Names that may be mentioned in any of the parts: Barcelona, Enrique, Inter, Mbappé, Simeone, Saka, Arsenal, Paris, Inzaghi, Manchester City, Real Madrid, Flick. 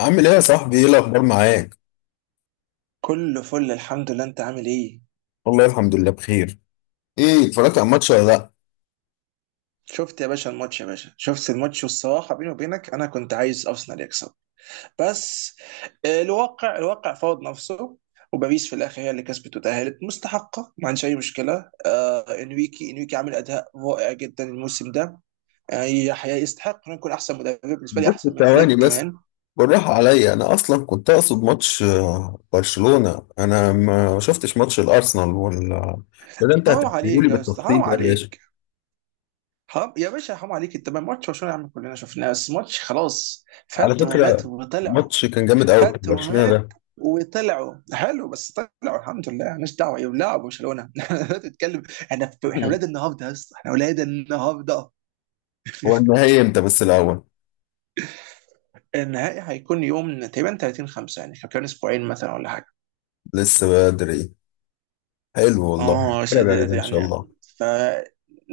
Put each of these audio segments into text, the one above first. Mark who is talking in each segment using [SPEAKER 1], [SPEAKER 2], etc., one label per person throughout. [SPEAKER 1] عامل ايه يا صاحبي؟ ايه الاخبار معاك؟
[SPEAKER 2] كله فل الحمد لله، انت عامل ايه؟
[SPEAKER 1] والله الحمد لله بخير. ايه، اتفرجت على الماتش ولا لا؟
[SPEAKER 2] شفت يا باشا الماتش يا باشا، شفت الماتش، والصراحه بيني وبينك انا كنت عايز ارسنال يكسب بس. الواقع فرض نفسه، وباريس في الاخر هي اللي كسبت وتاهلت مستحقه، ما عندش اي مشكله. انريكي عامل اداء رائع جدا الموسم ده. يستحق انه يكون احسن مدرب، بالنسبه لي
[SPEAKER 1] بس
[SPEAKER 2] احسن من
[SPEAKER 1] ثواني
[SPEAKER 2] فليك
[SPEAKER 1] بس.
[SPEAKER 2] كمان.
[SPEAKER 1] بالراحه عليا، انا اصلا كنت اقصد ماتش برشلونه. انا ما شفتش ماتش الارسنال ولا. ده انت
[SPEAKER 2] حرام
[SPEAKER 1] هتحكيه لي
[SPEAKER 2] عليك يا استاذ، حرام
[SPEAKER 1] بالتفصيل ده يا باشا.
[SPEAKER 2] عليك، حرام يا باشا، حرام عليك. انت ما ماتش برشلونه يا عم كلنا شفناه، بس ماتش خلاص
[SPEAKER 1] على
[SPEAKER 2] فات ومات
[SPEAKER 1] فكره،
[SPEAKER 2] وطلع.
[SPEAKER 1] الماتش كان جامد قوي بتاع
[SPEAKER 2] فات
[SPEAKER 1] برشلونه ده.
[SPEAKER 2] ومات وطلعوا حلو بس طلعوا، الحمد لله، مالناش دعوه ايه لعبوا برشلونه. لا تتكلم. احنا اولاد النهارده يا اسطى، احنا اولاد النهارده.
[SPEAKER 1] هو النهائي امتى بس الاول؟
[SPEAKER 2] النهائي هيكون يوم تقريبا 30 5، يعني كان اسبوعين مثلا ولا حاجه.
[SPEAKER 1] لسه بدري. حلو والله،
[SPEAKER 2] اه
[SPEAKER 1] هتفرج عليه
[SPEAKER 2] شديد
[SPEAKER 1] ده ان شاء
[SPEAKER 2] يعني.
[SPEAKER 1] الله.
[SPEAKER 2] ف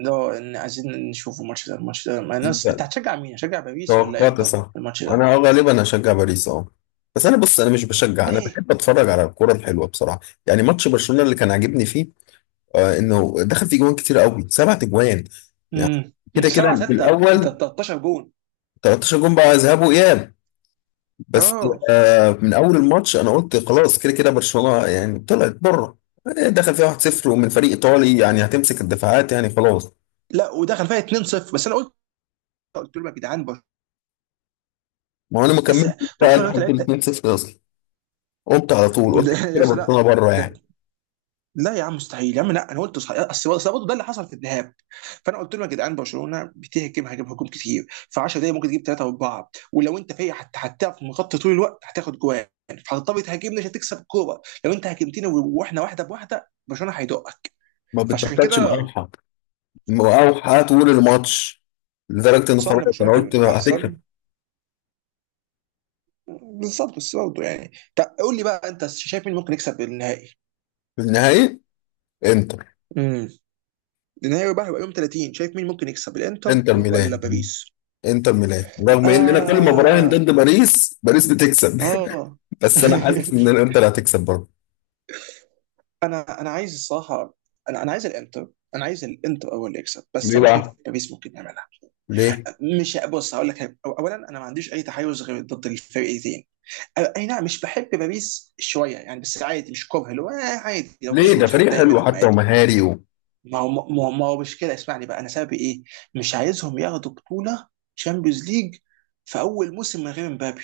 [SPEAKER 2] لو إن عايزين نشوف الماتش ده مع
[SPEAKER 1] انت
[SPEAKER 2] ناس، انت هتشجع مين؟ هتشجع باريس ولا
[SPEAKER 1] توقعت
[SPEAKER 2] انتر
[SPEAKER 1] صح.
[SPEAKER 2] في الماتش ده؟
[SPEAKER 1] انا غالبا هشجع باريس، اه. بس انا، بص، انا مش بشجع. انا
[SPEAKER 2] ليه؟
[SPEAKER 1] بحب اتفرج على الكرة الحلوة بصراحة. يعني ماتش برشلونة اللي كان عاجبني فيه انه دخل فيه جوان كتير قوي، سبعة جوان يعني.
[SPEAKER 2] امم
[SPEAKER 1] كده كده
[SPEAKER 2] 7 6
[SPEAKER 1] بالاول
[SPEAKER 2] 13 جون.
[SPEAKER 1] 13 جون بقى، ذهاب واياب. بس
[SPEAKER 2] اه،
[SPEAKER 1] من اول الماتش انا قلت خلاص، كده كده برشلونة يعني طلعت بره. دخل فيها 1-0 ومن فريق ايطالي، يعني هتمسك الدفاعات، يعني خلاص.
[SPEAKER 2] لا، ودخل فيها 2 0 بس. انا قلت لهم يا جدعان،
[SPEAKER 1] ما هو انا ما
[SPEAKER 2] اسا،
[SPEAKER 1] كملتش بقى
[SPEAKER 2] برشلونه لو انت
[SPEAKER 1] لحد ال
[SPEAKER 2] لعبت.
[SPEAKER 1] 2-0 اصلا، قمت على طول
[SPEAKER 2] ده
[SPEAKER 1] قلت كده
[SPEAKER 2] يا
[SPEAKER 1] كده
[SPEAKER 2] اسا لا،
[SPEAKER 1] برشلونة بره يعني.
[SPEAKER 2] ده، لا يا عم مستحيل يا عم، لا، انا قلت صحيح. اصل برضه ده اللي حصل في الذهاب، فانا قلت لهم يا جدعان، برشلونه بتهجم، هجم هجوم كتير في 10 دقايق ممكن تجيب ثلاثه واربعه، ولو انت فايق حتى هتعرف مغطي طول الوقت هتاخد جوان. فهتضطر تهاجمنا عشان تكسب الكوره، لو انت هاجمتنا واحنا واحده بواحده برشلونه هيدقك.
[SPEAKER 1] ما
[SPEAKER 2] فعشان
[SPEAKER 1] بتبطلش
[SPEAKER 2] كده.
[SPEAKER 1] مقاوحه، مقاوحه طول الماتش، لدرجه ان
[SPEAKER 2] صح ان
[SPEAKER 1] خلاص انا
[SPEAKER 2] برشلونه
[SPEAKER 1] قلت
[SPEAKER 2] كان
[SPEAKER 1] هتكسب
[SPEAKER 2] احسن. بالظبط. بس برضه يعني، طب قول لي بقى، انت شايف مين ممكن يكسب النهائي؟
[SPEAKER 1] في النهائي. انتر.
[SPEAKER 2] امم، نهائي بقى هيبقى يوم 30، شايف مين ممكن يكسب، الانتر
[SPEAKER 1] انتر
[SPEAKER 2] ولا
[SPEAKER 1] ميلان.
[SPEAKER 2] باريس؟
[SPEAKER 1] انتر ميلان، رغم ان انا كل ما براهن
[SPEAKER 2] اه.
[SPEAKER 1] ضد باريس، باريس بتكسب.
[SPEAKER 2] اه.
[SPEAKER 1] بس انا حاسس ان الانتر هتكسب برضه.
[SPEAKER 2] انا عايز الصراحه. انا عايز الانتر. انا عايز الانتر اول اللي يكسب، بس
[SPEAKER 1] ليه
[SPEAKER 2] انا شايف
[SPEAKER 1] بقى؟
[SPEAKER 2] باريس ممكن يعملها.
[SPEAKER 1] ليه؟
[SPEAKER 2] مش، بص، هقول لك حاجة. اولا انا ما عنديش اي تحيز غير ضد الفرقتين. اي نعم، مش بحب باريس شويه يعني، بس عادي، مش كره، اللي هو عادي، لو
[SPEAKER 1] ليه؟
[SPEAKER 2] كسبوا
[SPEAKER 1] ده
[SPEAKER 2] مش
[SPEAKER 1] فريق
[SPEAKER 2] هتضايق
[SPEAKER 1] حلو
[SPEAKER 2] منهم،
[SPEAKER 1] حتى
[SPEAKER 2] عادي.
[SPEAKER 1] ومهاري.
[SPEAKER 2] ما هو مش كده، اسمعني بقى انا سببي ايه. مش عايزهم ياخدوا بطوله شامبيونز ليج في اول موسم من غير مبابي.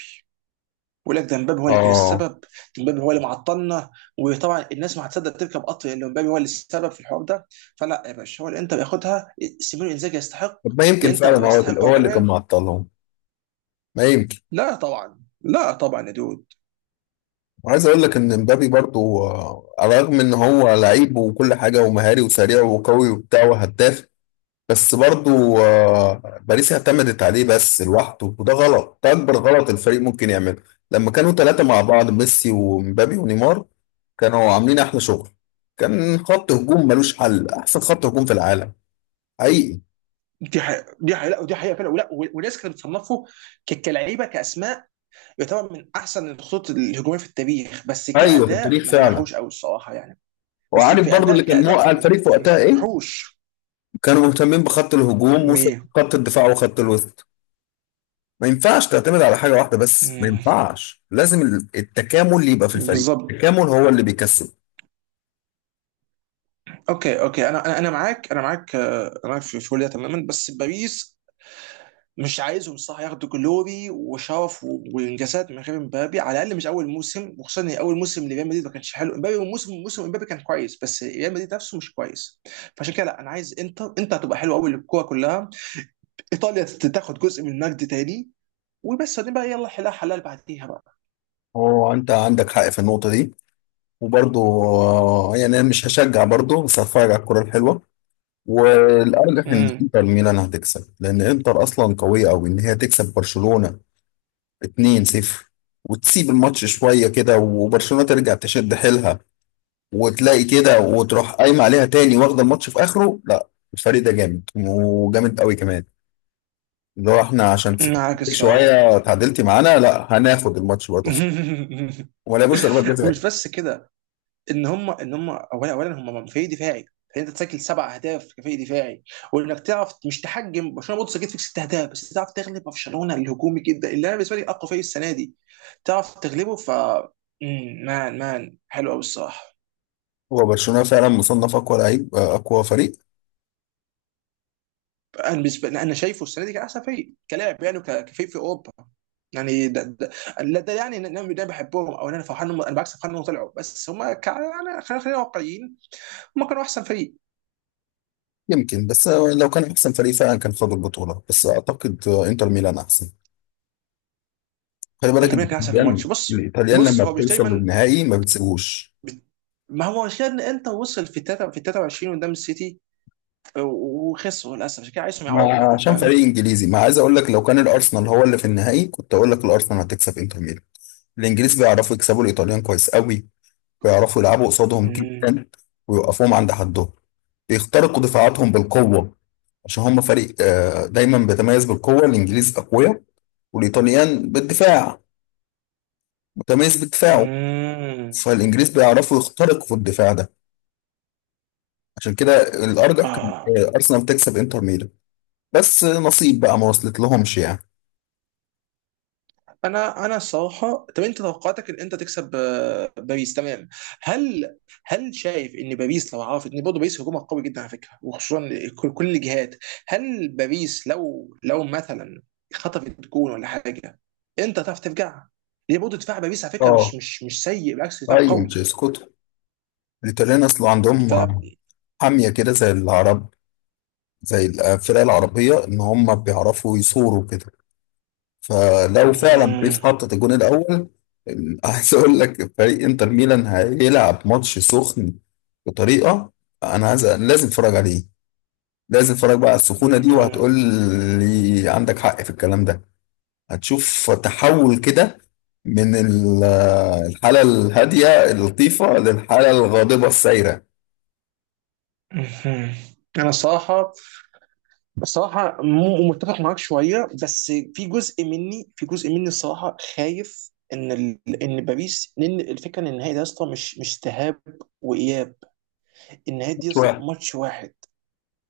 [SPEAKER 2] بقول لك، ده مبابي هو اللي كان
[SPEAKER 1] اه.
[SPEAKER 2] السبب، ده مبابي هو اللي معطلنا. وطبعا الناس ما هتصدق تركب قطر اللي مبابي هو اللي السبب في الحوار ده. فلا يا باشا، هو الانتر ياخدها، سيمينو انزاجي يستحق،
[SPEAKER 1] طب ما يمكن
[SPEAKER 2] الانتر
[SPEAKER 1] فعلا هو
[SPEAKER 2] يستحق هو
[SPEAKER 1] هو اللي كان
[SPEAKER 2] كمان.
[SPEAKER 1] معطلهم. ما يمكن.
[SPEAKER 2] لا طبعا، لا طبعا يا دود.
[SPEAKER 1] وعايز اقول لك ان مبابي برضو، على الرغم ان هو لعيب وكل حاجه ومهاري وسريع وقوي وبتاع وهداف. بس برضو، باريس اعتمدت عليه بس لوحده، وده غلط، ده اكبر غلط الفريق ممكن يعمله. لما كانوا ثلاثة مع بعض، ميسي ومبابي ونيمار، كانوا عاملين احلى شغل. كان خط هجوم ملوش حل، احسن خط هجوم في العالم حقيقي.
[SPEAKER 2] دي حقيقة، لا، ودي حقيقة فعلا، ولا، وناس كانت بتصنفه كلعيبة، كأسماء يعتبر من احسن الخطوط الهجوميه في التاريخ، بس
[SPEAKER 1] ايوه، في
[SPEAKER 2] كاداء
[SPEAKER 1] التاريخ
[SPEAKER 2] ما
[SPEAKER 1] فعلا.
[SPEAKER 2] نجحوش قوي الصراحه يعني. بس
[SPEAKER 1] وعارف
[SPEAKER 2] في
[SPEAKER 1] برضو
[SPEAKER 2] اداء
[SPEAKER 1] اللي كان
[SPEAKER 2] كاداء
[SPEAKER 1] موقع الفريق في
[SPEAKER 2] ما
[SPEAKER 1] وقتها ايه.
[SPEAKER 2] نجحوش.
[SPEAKER 1] كانوا مهتمين بخط الهجوم
[SPEAKER 2] مي
[SPEAKER 1] وخط الدفاع وخط الوسط. ما ينفعش تعتمد على حاجة واحدة بس، ما
[SPEAKER 2] مم.
[SPEAKER 1] ينفعش. لازم التكامل اللي يبقى في الفريق،
[SPEAKER 2] بالظبط.
[SPEAKER 1] التكامل هو اللي بيكسب.
[SPEAKER 2] اوكي اوكي، انا انا أنا معاك، انا معاك انا معاك في كل ده تماما. بس باريس مش عايزهم صح ياخدوا جلوري وشرف وانجازات من غير امبابي، على الاقل مش اول موسم، وخصوصا ان اول موسم لريال مدريد ما كانش حلو امبابي. موسم امبابي كان كويس، بس ريال مدريد نفسه مش كويس. فعشان كده لا، انا عايز انتر. انت هتبقى حلو قوي للكوره كلها، ايطاليا تاخد جزء من المجد تاني. وبس بعدين بقى يلا، حلال حلال بعديها بقى.
[SPEAKER 1] هو انت عندك حق في النقطة دي. وبرضه، يعني انا مش هشجع برضه، بس هتفرج على الكرة الحلوة. والارجح ان
[SPEAKER 2] امم،
[SPEAKER 1] انتر ميلان هتكسب، لان انتر اصلا قوية قوي ان هي تكسب برشلونة 2-0 وتسيب الماتش شوية كده، وبرشلونة ترجع تشد حيلها وتلاقي كده وتروح قايمة عليها تاني، واخدة الماتش في اخره. لا، الفريق ده جامد وجامد قوي كمان. لو احنا عشان سكتك
[SPEAKER 2] معاك الصراحه.
[SPEAKER 1] شوية تعادلتي معانا، لا هناخد الماتش برضه، ولا مش ضربات جزاء.
[SPEAKER 2] ومش بس كده. ان هم ان هم اولا هم فريق دفاعي، فانت تسجل سبع اهداف كفريق دفاعي، وانك تعرف مش تحجم برشلونه، برضه سجلت فيك ست اهداف، بس تعرف تغلب برشلونه الهجومي جدا اللي انا بالنسبه لي اقوى فريق السنه دي، تعرف تغلبه. مان حلو قوي الصراحه.
[SPEAKER 1] هو برشلونة فعلا مصنف أقوى لعيب، أقوى فريق.
[SPEAKER 2] انا بالنسبه لي انا شايفه السنه دي كان احسن فريق كلاعب يعني، كفريق في اوروبا يعني. لا ده يعني ان انا ده بحبهم او إن انا فرحان انا بالعكس فرحان انهم طلعوا، بس هم يعني خلينا واقعيين، هم كانوا احسن فريق.
[SPEAKER 1] يمكن، بس لو كان أحسن فريق فعلا كان خد البطولة. بس أعتقد إنتر ميلان أحسن. خلي بالك،
[SPEAKER 2] انت مين كان احسن في
[SPEAKER 1] الإيطاليان
[SPEAKER 2] الماتش؟ بص
[SPEAKER 1] الإيطاليان
[SPEAKER 2] بص،
[SPEAKER 1] لما
[SPEAKER 2] هو مش
[SPEAKER 1] بتوصل
[SPEAKER 2] دايما.
[SPEAKER 1] للنهائي ما بتسيبوش.
[SPEAKER 2] بت- ما هو عشان انت وصل في تلاتة في 23 قدام السيتي، وخسروا للاسف، عشان كده عايزهم
[SPEAKER 1] ما
[SPEAKER 2] يعوضوا بقى دي،
[SPEAKER 1] عشان
[SPEAKER 2] فاهم؟
[SPEAKER 1] فريق إنجليزي، ما عايز أقول لك، لو كان الأرسنال هو اللي في النهائي كنت أقول لك الأرسنال هتكسب إنتر ميلان. الإنجليز بيعرفوا يكسبوا الإيطاليان كويس قوي. بيعرفوا يلعبوا قصادهم
[SPEAKER 2] امم.
[SPEAKER 1] جدا ويوقفوهم عند حدهم. بيخترقوا دفاعاتهم بالقوة. عشان هم فريق دايما بيتميز بالقوة. الإنجليز أقوياء، والإيطاليان بالدفاع، متميز بدفاعه.
[SPEAKER 2] امم.
[SPEAKER 1] فالإنجليز بيعرفوا يخترقوا في الدفاع ده. عشان كده الأرجح كان،
[SPEAKER 2] اه،
[SPEAKER 1] أرسنال تكسب إنتر ميلان. بس نصيب بقى ما وصلت لهمش يعني.
[SPEAKER 2] انا الصراحه، طب انت توقعاتك ان انت تكسب باريس، تمام؟ هل هل شايف ان باريس لو عرفت ان برضه باريس هجومها قوي جدا على فكره، وخصوصا كل الجهات؟ هل باريس لو مثلا خطفت جون ولا حاجه، انت هتعرف ترجع؟ هي برضه دفاع باريس على فكره
[SPEAKER 1] اه،
[SPEAKER 2] مش سيء، بالعكس دفاع
[SPEAKER 1] ايوه
[SPEAKER 2] قوي.
[SPEAKER 1] تشيسكوتو. الإيطاليان أصله عندهم
[SPEAKER 2] ف
[SPEAKER 1] حامية كده زي العرب، زي الفرق العربية، إن هم بيعرفوا يصوروا كده. فلو فعلا
[SPEAKER 2] مهم.
[SPEAKER 1] بيس حطت الجون الأول عايز أقول لك، فريق إنتر ميلان هيلعب ماتش سخن بطريقة. أنا عايز، لازم أتفرج عليه. لازم أتفرج بقى على السخونة دي،
[SPEAKER 2] مهم.
[SPEAKER 1] وهتقول لي عندك حق في الكلام ده. هتشوف تحول كده من الحالة الهادية اللطيفة للحالة الغاضبة السايرة
[SPEAKER 2] مهم. انا الصراحه، متفق معاك شوية، بس في جزء مني، في جزء مني الصراحة خايف ان ان باريس، لان الفكرة ان النهائي ده يا اسطى مش ذهاب وإياب، النهائي دي يا اسطى
[SPEAKER 1] شوية.
[SPEAKER 2] ماتش واحد.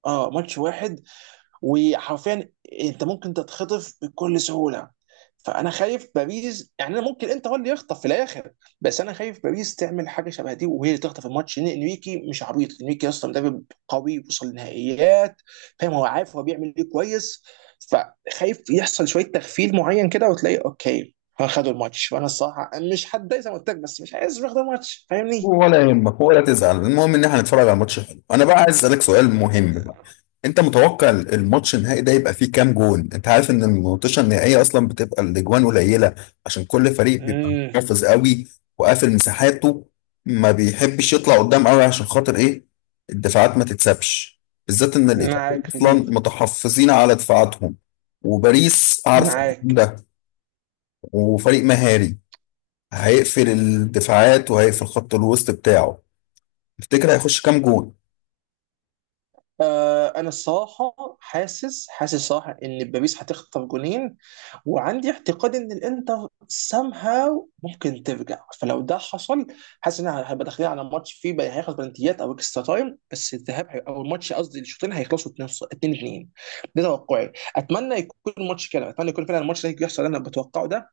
[SPEAKER 2] اه ماتش واحد. وحرفيا انت ممكن تتخطف بكل سهوله. فانا خايف باريس يعني، انا ممكن انت هو اللي يخطف في الاخر. بس انا خايف باريس تعمل حاجه شبه دي، وهي اللي تخطف الماتش، لان انريكي مش عبيط، انريكي اصلا مدرب قوي وصل لنهائيات، فاهم؟ هو عارف هو بيعمل ايه كويس. فخايف يحصل شويه تغفيل معين كده، وتلاقي اوكي خدوا الماتش، وانا الصراحه مش هتضايق زي ما قلت لك، بس مش عايز ياخدوا الماتش، فاهمني؟
[SPEAKER 1] ولا يهمك، ولا تزعل. المهم ان احنا هنتفرج على ماتش حلو. انا بقى عايز اسالك سؤال مهم بقى. انت متوقع الماتش النهائي ده يبقى فيه كام جون؟ انت عارف ان الماتشات النهائيه اصلا بتبقى الاجوان قليله، عشان كل فريق بيبقى
[SPEAKER 2] امم،
[SPEAKER 1] محافظ قوي وقافل مساحاته. ما بيحبش يطلع قدام قوي عشان خاطر ايه؟ الدفاعات ما تتسابش، بالذات ان الايطاليين
[SPEAKER 2] معاك في
[SPEAKER 1] اصلا
[SPEAKER 2] دي،
[SPEAKER 1] متحفظين على دفاعاتهم، وباريس عارفه
[SPEAKER 2] معاك.
[SPEAKER 1] ده، وفريق مهاري، هيقفل الدفاعات وهيقفل خط الوسط بتاعه. تفتكر هيخش كام جول؟
[SPEAKER 2] انا الصراحه حاسس حاسس صراحه ان باريس هتخطف جونين. وعندي اعتقاد ان الانتر somehow ممكن ترجع، فلو ده حصل حاسس ان انا هبقى داخلين على ماتش فيه بقى هيخلص بلنتيات او اكسترا تايم. بس الذهاب او الماتش قصدي الشوطين هيخلصوا 2 2. ده توقعي، اتمنى يكون الماتش كده، اتمنى يكون فعلا الماتش ده يحصل اللي انا بتوقعه ده،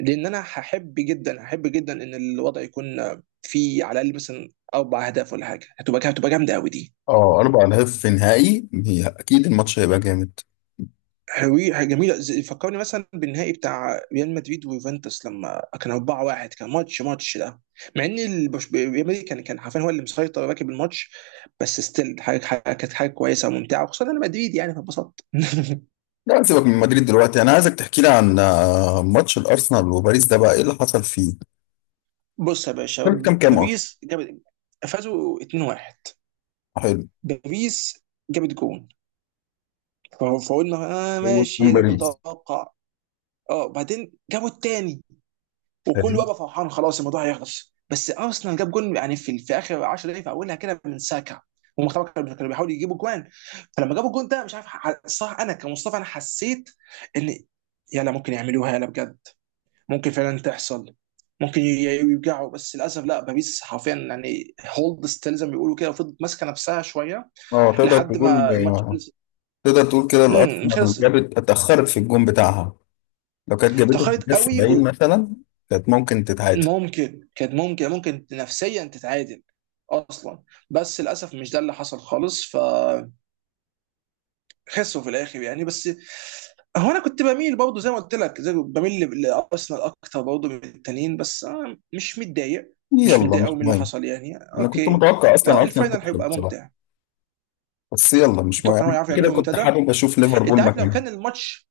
[SPEAKER 2] لان انا هحب جدا ان الوضع يكون فيه على الاقل مثلا اربع اهداف ولا حاجه، هتبقى جامده قوي دي.
[SPEAKER 1] اه، اربع اهداف في نهائي؟ هي اكيد الماتش هيبقى جامد.
[SPEAKER 2] هوي حاجة جميلة، فكرني مثلا بالنهائي بتاع ريال مدريد ويوفنتوس لما كان 4-1، كان ماتش، ده، مع ان ريال مدريد كان حرفيا هو اللي مسيطر راكب الماتش، بس ستيل، كانت حاجة كويسة وممتعة، وخصوصا انا مدريد يعني فانبسطت.
[SPEAKER 1] لا سيبك من مدريد دلوقتي، انا عايزك تحكي لي عن ماتش الارسنال وباريس ده. بقى ايه اللي حصل فيه؟
[SPEAKER 2] بص يا باشا،
[SPEAKER 1] كان كام كام اصلا؟
[SPEAKER 2] باريس جابت، فازوا 2-1.
[SPEAKER 1] حلو.
[SPEAKER 2] باريس جابت جون، فقلنا اه
[SPEAKER 1] هو كان
[SPEAKER 2] ماشي ده
[SPEAKER 1] باريس؟
[SPEAKER 2] متوقع. اه، بعدين جابوا التاني،
[SPEAKER 1] حلو،
[SPEAKER 2] وكله بقى فرحان خلاص الموضوع هيخلص. بس ارسنال جاب جول يعني في، اخر 10 دقائق، في اولها كده من ساكا. هم طبعا كانوا بيحاولوا يجيبوا جوان، فلما جابوا الجون ده مش عارف صح، انا كمصطفى انا حسيت ان يلا ممكن يعملوها، يلا بجد ممكن فعلا تحصل، ممكن يرجعوا، بس للاسف لا، باريس حرفيا يعني هولد ستيل زي ما بيقولوا كده، وفضلت ماسكه نفسها شويه
[SPEAKER 1] اه.
[SPEAKER 2] لحد ما الماتش خلص.
[SPEAKER 1] تقدر تقول كده
[SPEAKER 2] خلص.
[SPEAKER 1] الارسنال جابت، اتاخرت في الجون بتاعها. لو كانت جابته في
[SPEAKER 2] تاخرت
[SPEAKER 1] الدقيقه
[SPEAKER 2] قوي.
[SPEAKER 1] 70 مثلا كانت ممكن تتعادل.
[SPEAKER 2] ممكن، كانت ممكن، ممكن نفسيا تتعادل اصلا، بس للاسف مش ده اللي حصل خالص، فخسروا في الاخر يعني، بس هو انا كنت بميل برضه زي ما قلت لك، زي بميل لارسنال اكتر برضه من التانيين، بس أنا مش متضايق، مش
[SPEAKER 1] يلا
[SPEAKER 2] متضايق
[SPEAKER 1] مش
[SPEAKER 2] قوي من اللي
[SPEAKER 1] مهم،
[SPEAKER 2] حصل يعني،
[SPEAKER 1] انا كنت
[SPEAKER 2] اوكي.
[SPEAKER 1] متوقع اصلا
[SPEAKER 2] لا
[SPEAKER 1] ارسنال
[SPEAKER 2] الفاينل
[SPEAKER 1] تكسب
[SPEAKER 2] هيبقى
[SPEAKER 1] بصراحه.
[SPEAKER 2] ممتع.
[SPEAKER 1] بس يلا مش مهم،
[SPEAKER 2] اتوقع ان هو
[SPEAKER 1] أنا
[SPEAKER 2] يعرف
[SPEAKER 1] كده
[SPEAKER 2] يعملوا
[SPEAKER 1] كنت
[SPEAKER 2] ممتدى.
[SPEAKER 1] حابب اشوف ليفربول
[SPEAKER 2] انت عارف،
[SPEAKER 1] مكانها.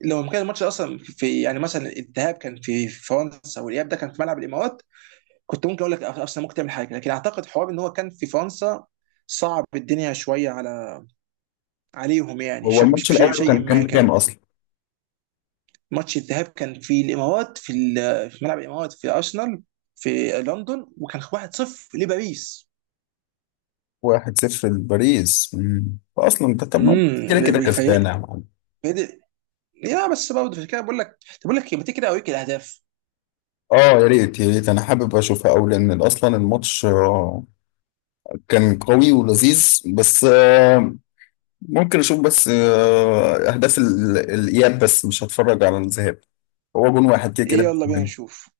[SPEAKER 2] لو كان الماتش اصلا في يعني مثلا الذهاب كان في فرنسا، والاياب ده كان في ملعب الامارات، كنت ممكن اقول لك ارسنال ممكن تعمل حاجه، لكن اعتقد حوار ان هو كان في فرنسا صعب الدنيا شويه على عليهم يعني،
[SPEAKER 1] هو
[SPEAKER 2] شكل مش
[SPEAKER 1] الماتش
[SPEAKER 2] بشيء،
[SPEAKER 1] الاول كان
[SPEAKER 2] ما
[SPEAKER 1] كام كام
[SPEAKER 2] كده.
[SPEAKER 1] اصلا؟
[SPEAKER 2] ماتش الذهاب كان في الامارات في، في ملعب الامارات في ارسنال، في لندن، وكان 1-0 لباريس.
[SPEAKER 1] 1-0 لباريس. فاصلا ده، طب ما كده كده
[SPEAKER 2] امم. في...
[SPEAKER 1] كسبانه يا معلم.
[SPEAKER 2] في... يا بس برضه عشان كده بقول لك، طب بقول لك إيه، ما تيجي كده اوريك الاهداف.
[SPEAKER 1] اه، يا ريت يا ريت، انا حابب اشوفها قوي، لان اصلا الماتش كان قوي ولذيذ. بس ممكن اشوف بس اهداف الاياب، بس مش هتفرج على الذهاب. هو جون واحد كده
[SPEAKER 2] يلا بينا
[SPEAKER 1] كده.
[SPEAKER 2] نشوف.